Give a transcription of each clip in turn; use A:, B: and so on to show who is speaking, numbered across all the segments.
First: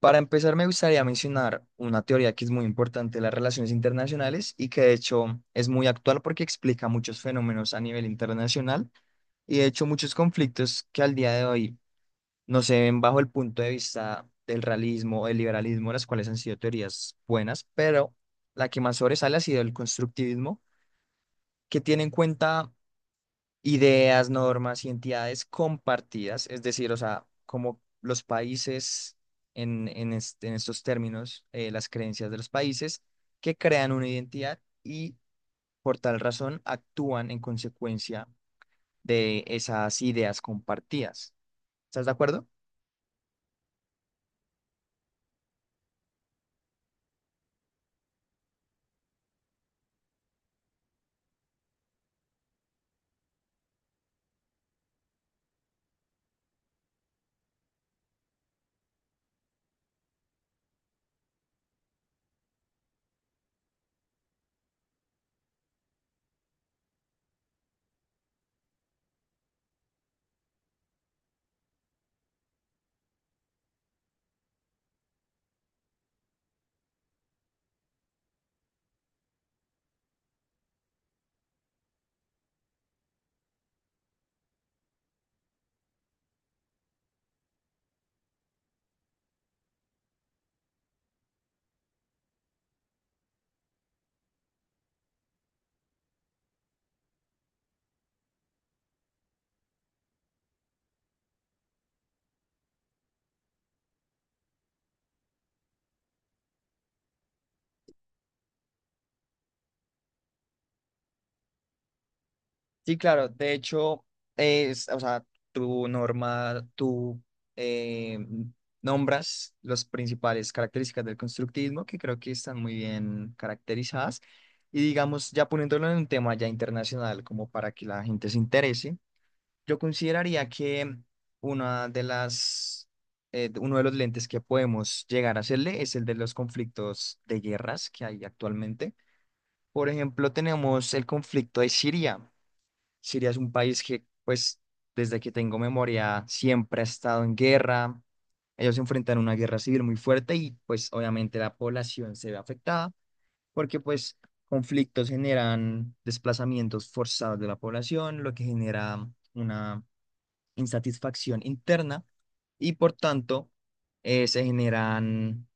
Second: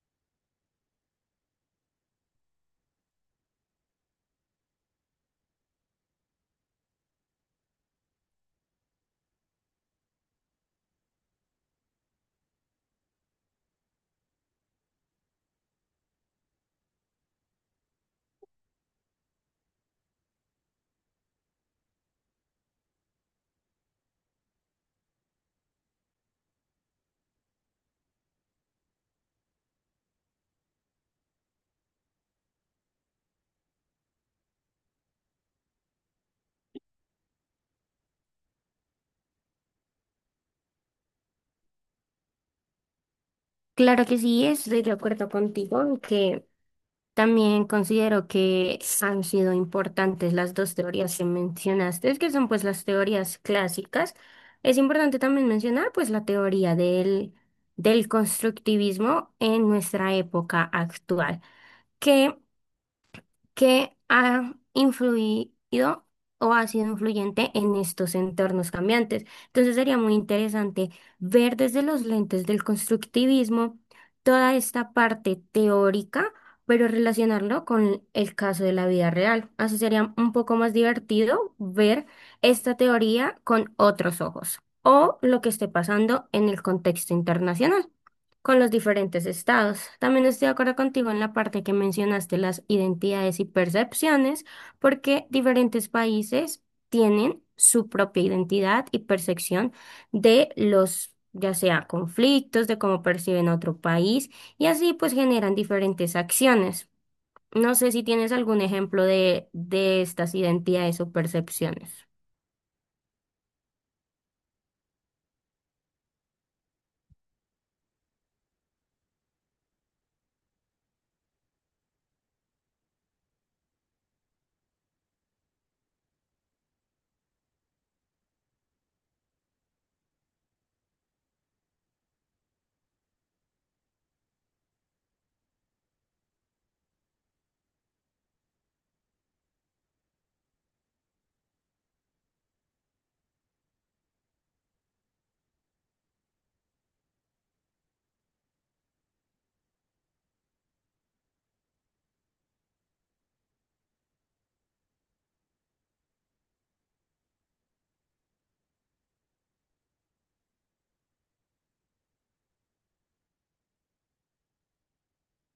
A: Para empezar, me gustaría mencionar una teoría que es muy importante de las relaciones internacionales y que de hecho es muy actual porque explica muchos fenómenos a nivel internacional y de hecho muchos conflictos que al día de hoy no se ven bajo el punto de vista del realismo o del liberalismo, las cuales han sido teorías buenas, pero la que más sobresale ha sido el constructivismo, que tiene en cuenta ideas, normas y entidades compartidas, es decir, o sea, como los países en estos términos, las creencias de los países que crean una identidad y por tal razón actúan en consecuencia de esas ideas compartidas. ¿Estás de acuerdo?
B: Claro que sí, estoy de acuerdo contigo, aunque también considero que han sido importantes las dos teorías que mencionaste, que son pues las teorías clásicas. Es importante también mencionar pues la teoría del constructivismo en nuestra época actual, que que ha influido o ha sido influyente en estos entornos cambiantes. Entonces sería muy interesante ver desde los lentes del constructivismo toda esta parte teórica, pero relacionarlo con el caso de la vida real. Así sería un poco más divertido ver esta teoría con otros ojos o lo que esté pasando en el contexto internacional con los diferentes estados. También estoy de acuerdo contigo en la parte que mencionaste las identidades y percepciones, porque diferentes países tienen su propia identidad y percepción de los, ya sea conflictos, de cómo perciben a otro país, y así pues generan diferentes acciones. No sé si tienes algún ejemplo de estas identidades o percepciones.
A: Sí, claro. De hecho, o sea, tú eh, nombras las principales características del constructivismo que creo que están muy bien caracterizadas. Y digamos, ya poniéndolo en un tema ya internacional, como para que la gente se interese, yo consideraría que una de las, uno de los lentes que podemos llegar a hacerle es el de los conflictos de guerras que hay actualmente. Por ejemplo, tenemos el conflicto de Siria. Siria es un país que, pues, desde que tengo memoria, siempre ha estado en guerra. Ellos se enfrentan a una guerra civil muy fuerte y, pues, obviamente la población se ve afectada porque, pues, conflictos generan desplazamientos forzados de la población, lo que genera una insatisfacción interna y, por tanto, se generan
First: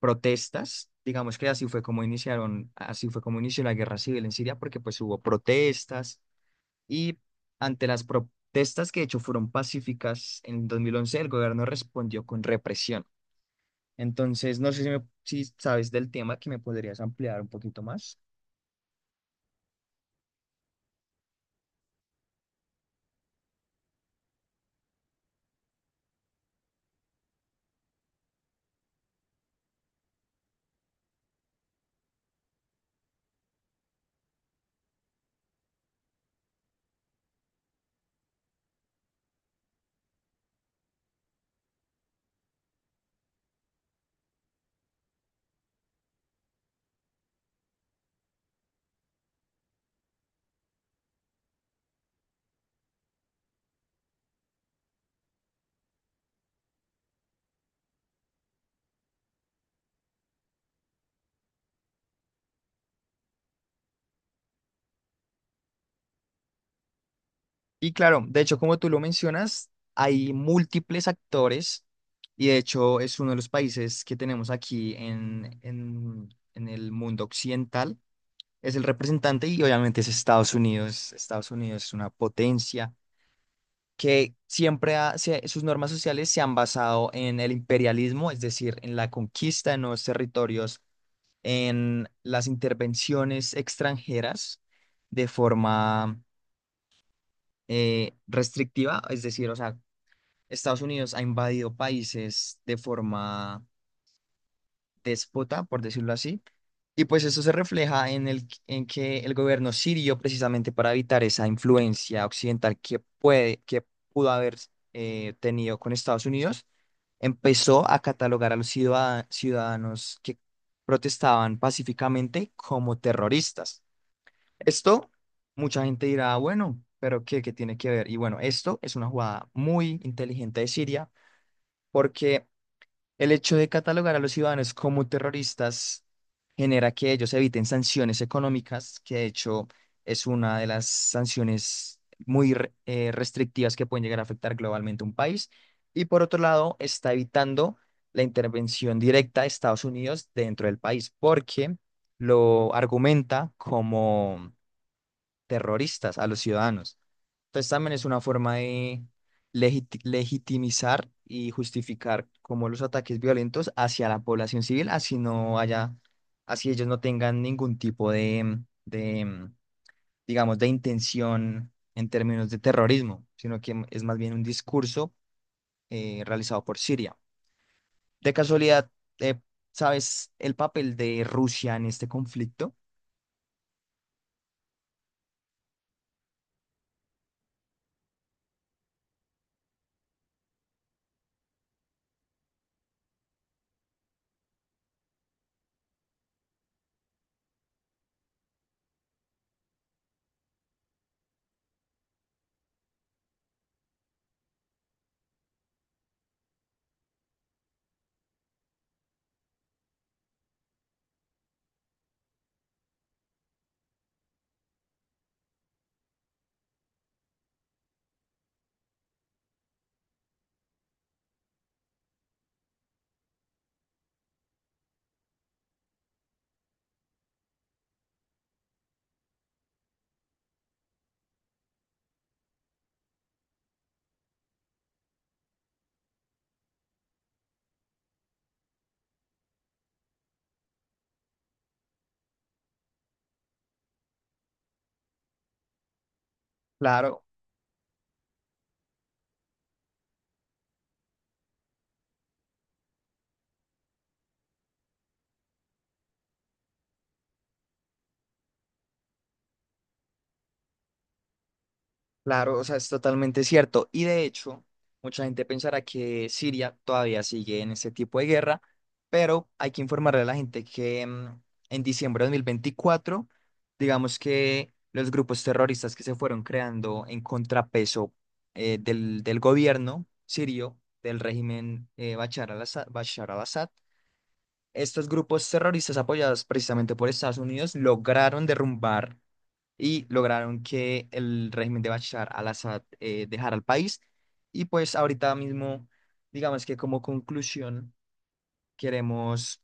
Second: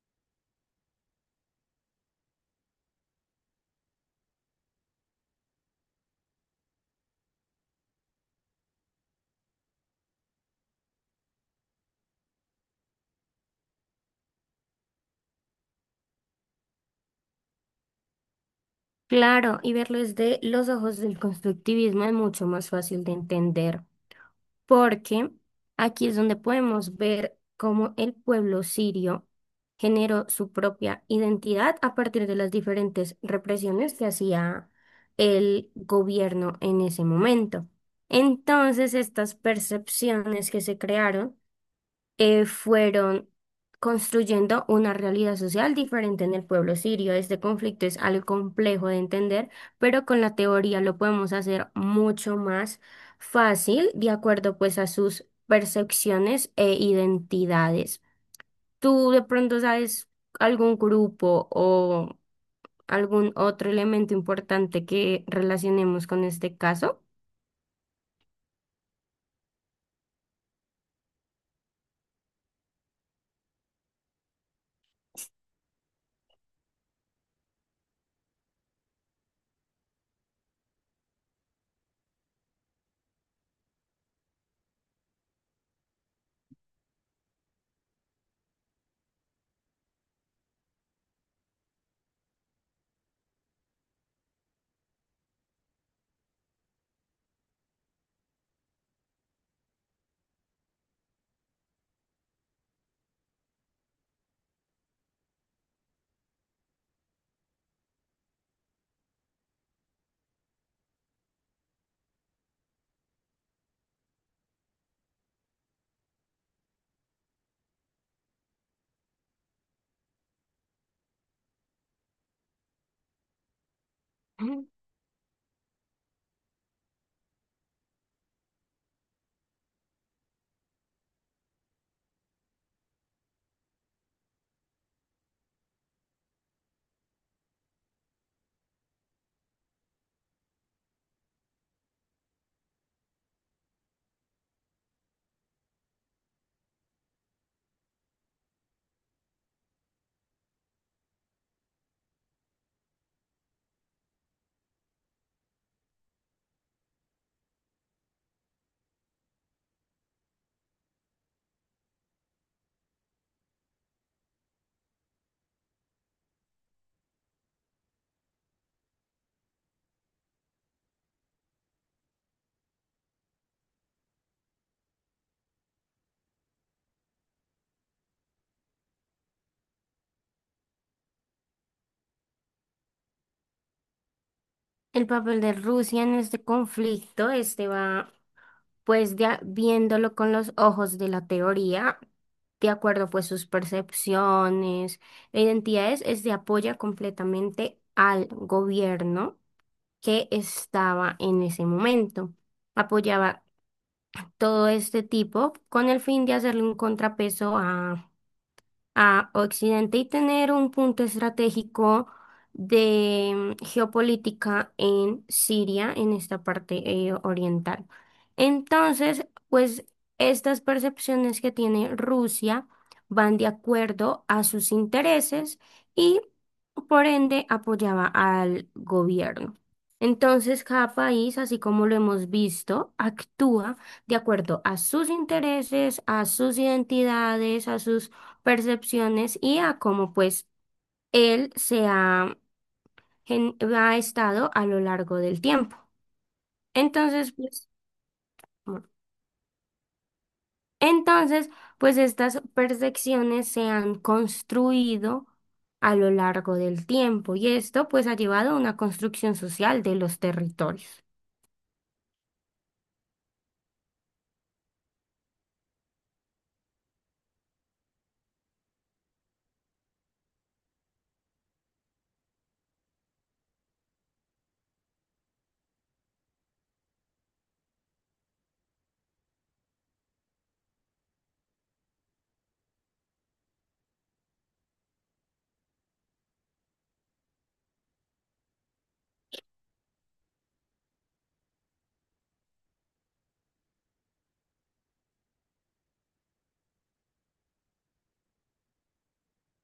A: protestas. Digamos que así fue como inició la guerra civil en Siria porque, pues, hubo protestas y ante las protestas que de hecho fueron pacíficas en 2011 el gobierno respondió con represión. Entonces, no sé si, me- si sabes del tema que me podrías ampliar un poquito más.
B: Claro, y verlo desde los ojos del constructivismo es mucho más fácil de entender, porque aquí es donde podemos ver cómo el pueblo sirio generó su propia identidad a partir de las diferentes represiones que hacía el gobierno en ese momento. Entonces, estas percepciones que se crearon fueron construyendo una realidad social diferente en el pueblo sirio. Este conflicto es algo complejo de entender, pero con la teoría lo podemos hacer mucho más fácil, de acuerdo pues a sus percepciones e identidades. ¿Tú de pronto sabes algún grupo o algún otro elemento importante que relacionemos con este caso?
A: Y claro, de hecho, como tú lo mencionas, hay múltiples actores y de hecho es uno de los países que tenemos aquí en el mundo occidental. Es el representante y obviamente es Estados Unidos. Estados Unidos es una potencia que siempre sus normas sociales se han basado en el imperialismo, es decir, en la conquista de nuevos territorios, en las intervenciones extranjeras de forma restrictiva, es decir, o sea, Estados Unidos ha invadido países de forma déspota, por decirlo así. Y pues eso se refleja en el, en que el gobierno sirio, precisamente para evitar esa influencia occidental que pudo haber tenido con Estados Unidos, empezó a catalogar a los ciudadanos que protestaban pacíficamente como terroristas.
B: Ujú.
A: Esto, mucha gente dirá, bueno, pero ¿qué tiene que ver? Y bueno, esto es una jugada muy inteligente de Siria porque el hecho de catalogar a los ciudadanos como terroristas genera que ellos eviten sanciones económicas, que de hecho es una de las sanciones restrictivas que pueden llegar a afectar globalmente a un país. Y por otro lado, está evitando la intervención directa de Estados Unidos dentro del país, porque lo argumenta como terroristas a los ciudadanos. Entonces también es una forma de legitimizar y justificar como los ataques violentos hacia la población civil, así no haya, así ellos no tengan ningún tipo digamos, de intención en términos de terrorismo, sino que es más bien un discurso realizado por Siria. De casualidad, eh, ¿sabes el papel de Rusia en este conflicto?
B: El papel de Rusia en este conflicto, este va. Pues ya viéndolo con los ojos de la teoría, de acuerdo pues sus percepciones e identidades, es de apoya completamente al gobierno que estaba en ese momento. Apoyaba todo este tipo con el fin de hacerle un contrapeso a Occidente y tener un punto estratégico de geopolítica en Siria, en esta parte oriental. Entonces, pues estas percepciones que tiene Rusia van de acuerdo a sus intereses y por ende apoyaba al gobierno. Entonces, cada país, así como lo hemos visto, actúa de acuerdo a sus intereses, a sus identidades, a sus percepciones y a cómo pues él ha estado a lo largo del tiempo.
A: Claro.
B: Entonces, pues, bueno, entonces, pues estas percepciones se han construido a lo largo del tiempo y esto pues ha llevado a una construcción social de los territorios.
A: Claro, o sea, es totalmente cierto. Y de hecho, mucha gente pensará que Siria todavía sigue en ese tipo de guerra, pero hay que informarle a la gente que en diciembre de 2024, digamos que los grupos terroristas que se fueron creando en contrapeso del gobierno sirio, del régimen Bashar al-Assad, estos grupos terroristas apoyados precisamente por Estados Unidos lograron derrumbar y lograron que el régimen de Bashar al-Assad dejara el país. Y pues ahorita mismo, digamos que como conclusión, queremos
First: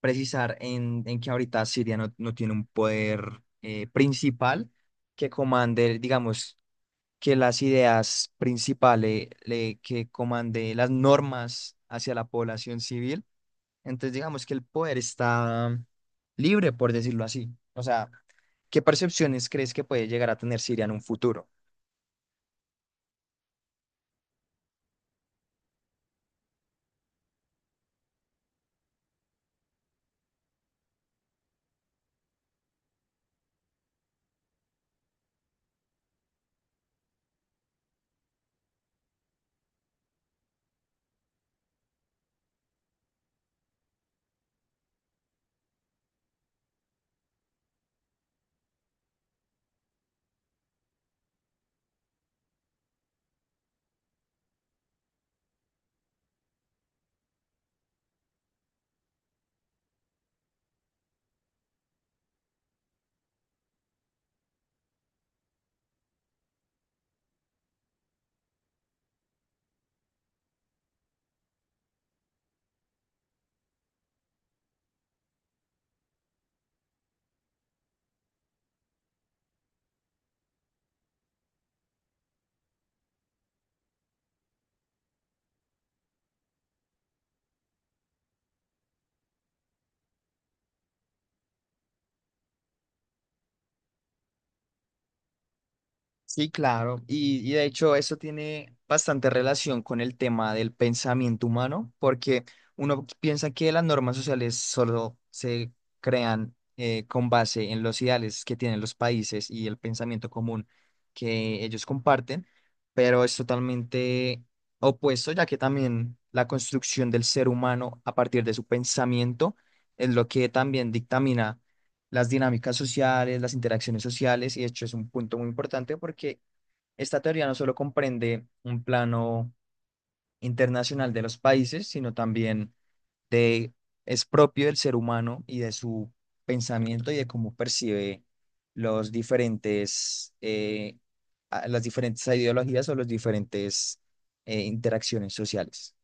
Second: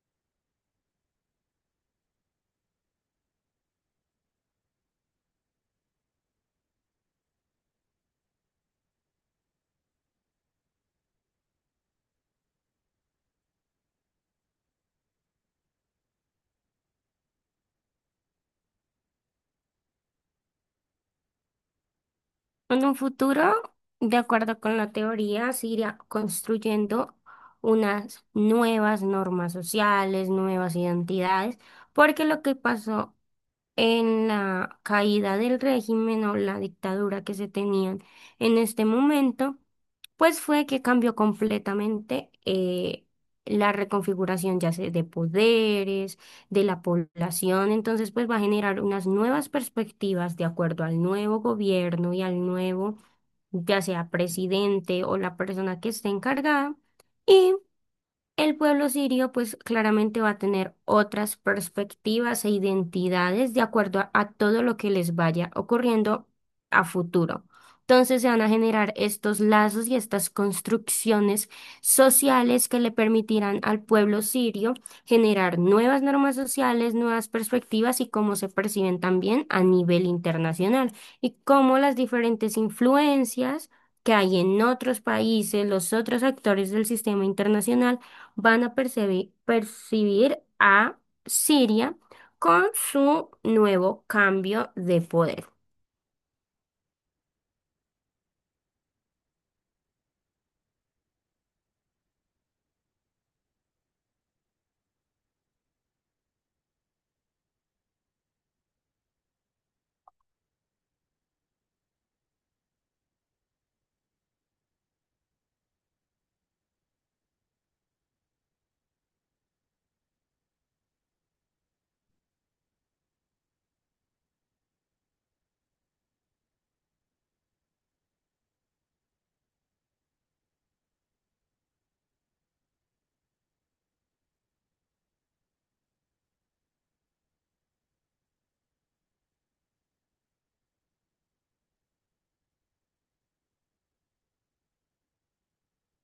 A: precisar en que ahorita Siria no, no tiene un poder principal que comande, digamos, que las ideas principales, que comande las normas hacia la población civil. Entonces, digamos que el poder está libre, por decirlo así. O sea, ¿qué percepciones crees que puede llegar a tener Siria en un futuro?
B: En un futuro, de acuerdo con la teoría, se irá construyendo unas nuevas normas sociales, nuevas identidades, porque lo que pasó en la caída del régimen o la dictadura que se tenían en este momento, pues fue que cambió completamente la reconfiguración ya sea de poderes, de la población, entonces pues va a generar unas nuevas perspectivas de acuerdo al nuevo gobierno y al nuevo, ya sea presidente o la persona que esté encargada. El pueblo sirio pues claramente va a tener otras perspectivas e identidades de acuerdo a todo lo que les vaya ocurriendo a futuro. Entonces se van a generar estos lazos y estas construcciones sociales que le permitirán al pueblo sirio generar nuevas normas sociales, nuevas perspectivas y cómo se perciben también a nivel internacional y cómo las diferentes influencias que hay en otros países, los otros actores del sistema internacional, van a percibir a Siria con su nuevo cambio de poder.
A: Sí, claro. Y de hecho eso tiene bastante relación con el tema del pensamiento humano, porque uno piensa que las normas sociales solo se crean con base en los ideales que tienen los países y el pensamiento común que ellos comparten, pero es totalmente opuesto, ya que también la construcción del ser humano a partir de su pensamiento es lo que también dictamina las dinámicas sociales, las interacciones sociales, y de hecho es un punto muy importante porque esta teoría no solo comprende un plano internacional de los países, sino también de, es propio del ser humano y de su pensamiento y de cómo percibe los diferentes, las diferentes ideologías o las diferentes interacciones sociales.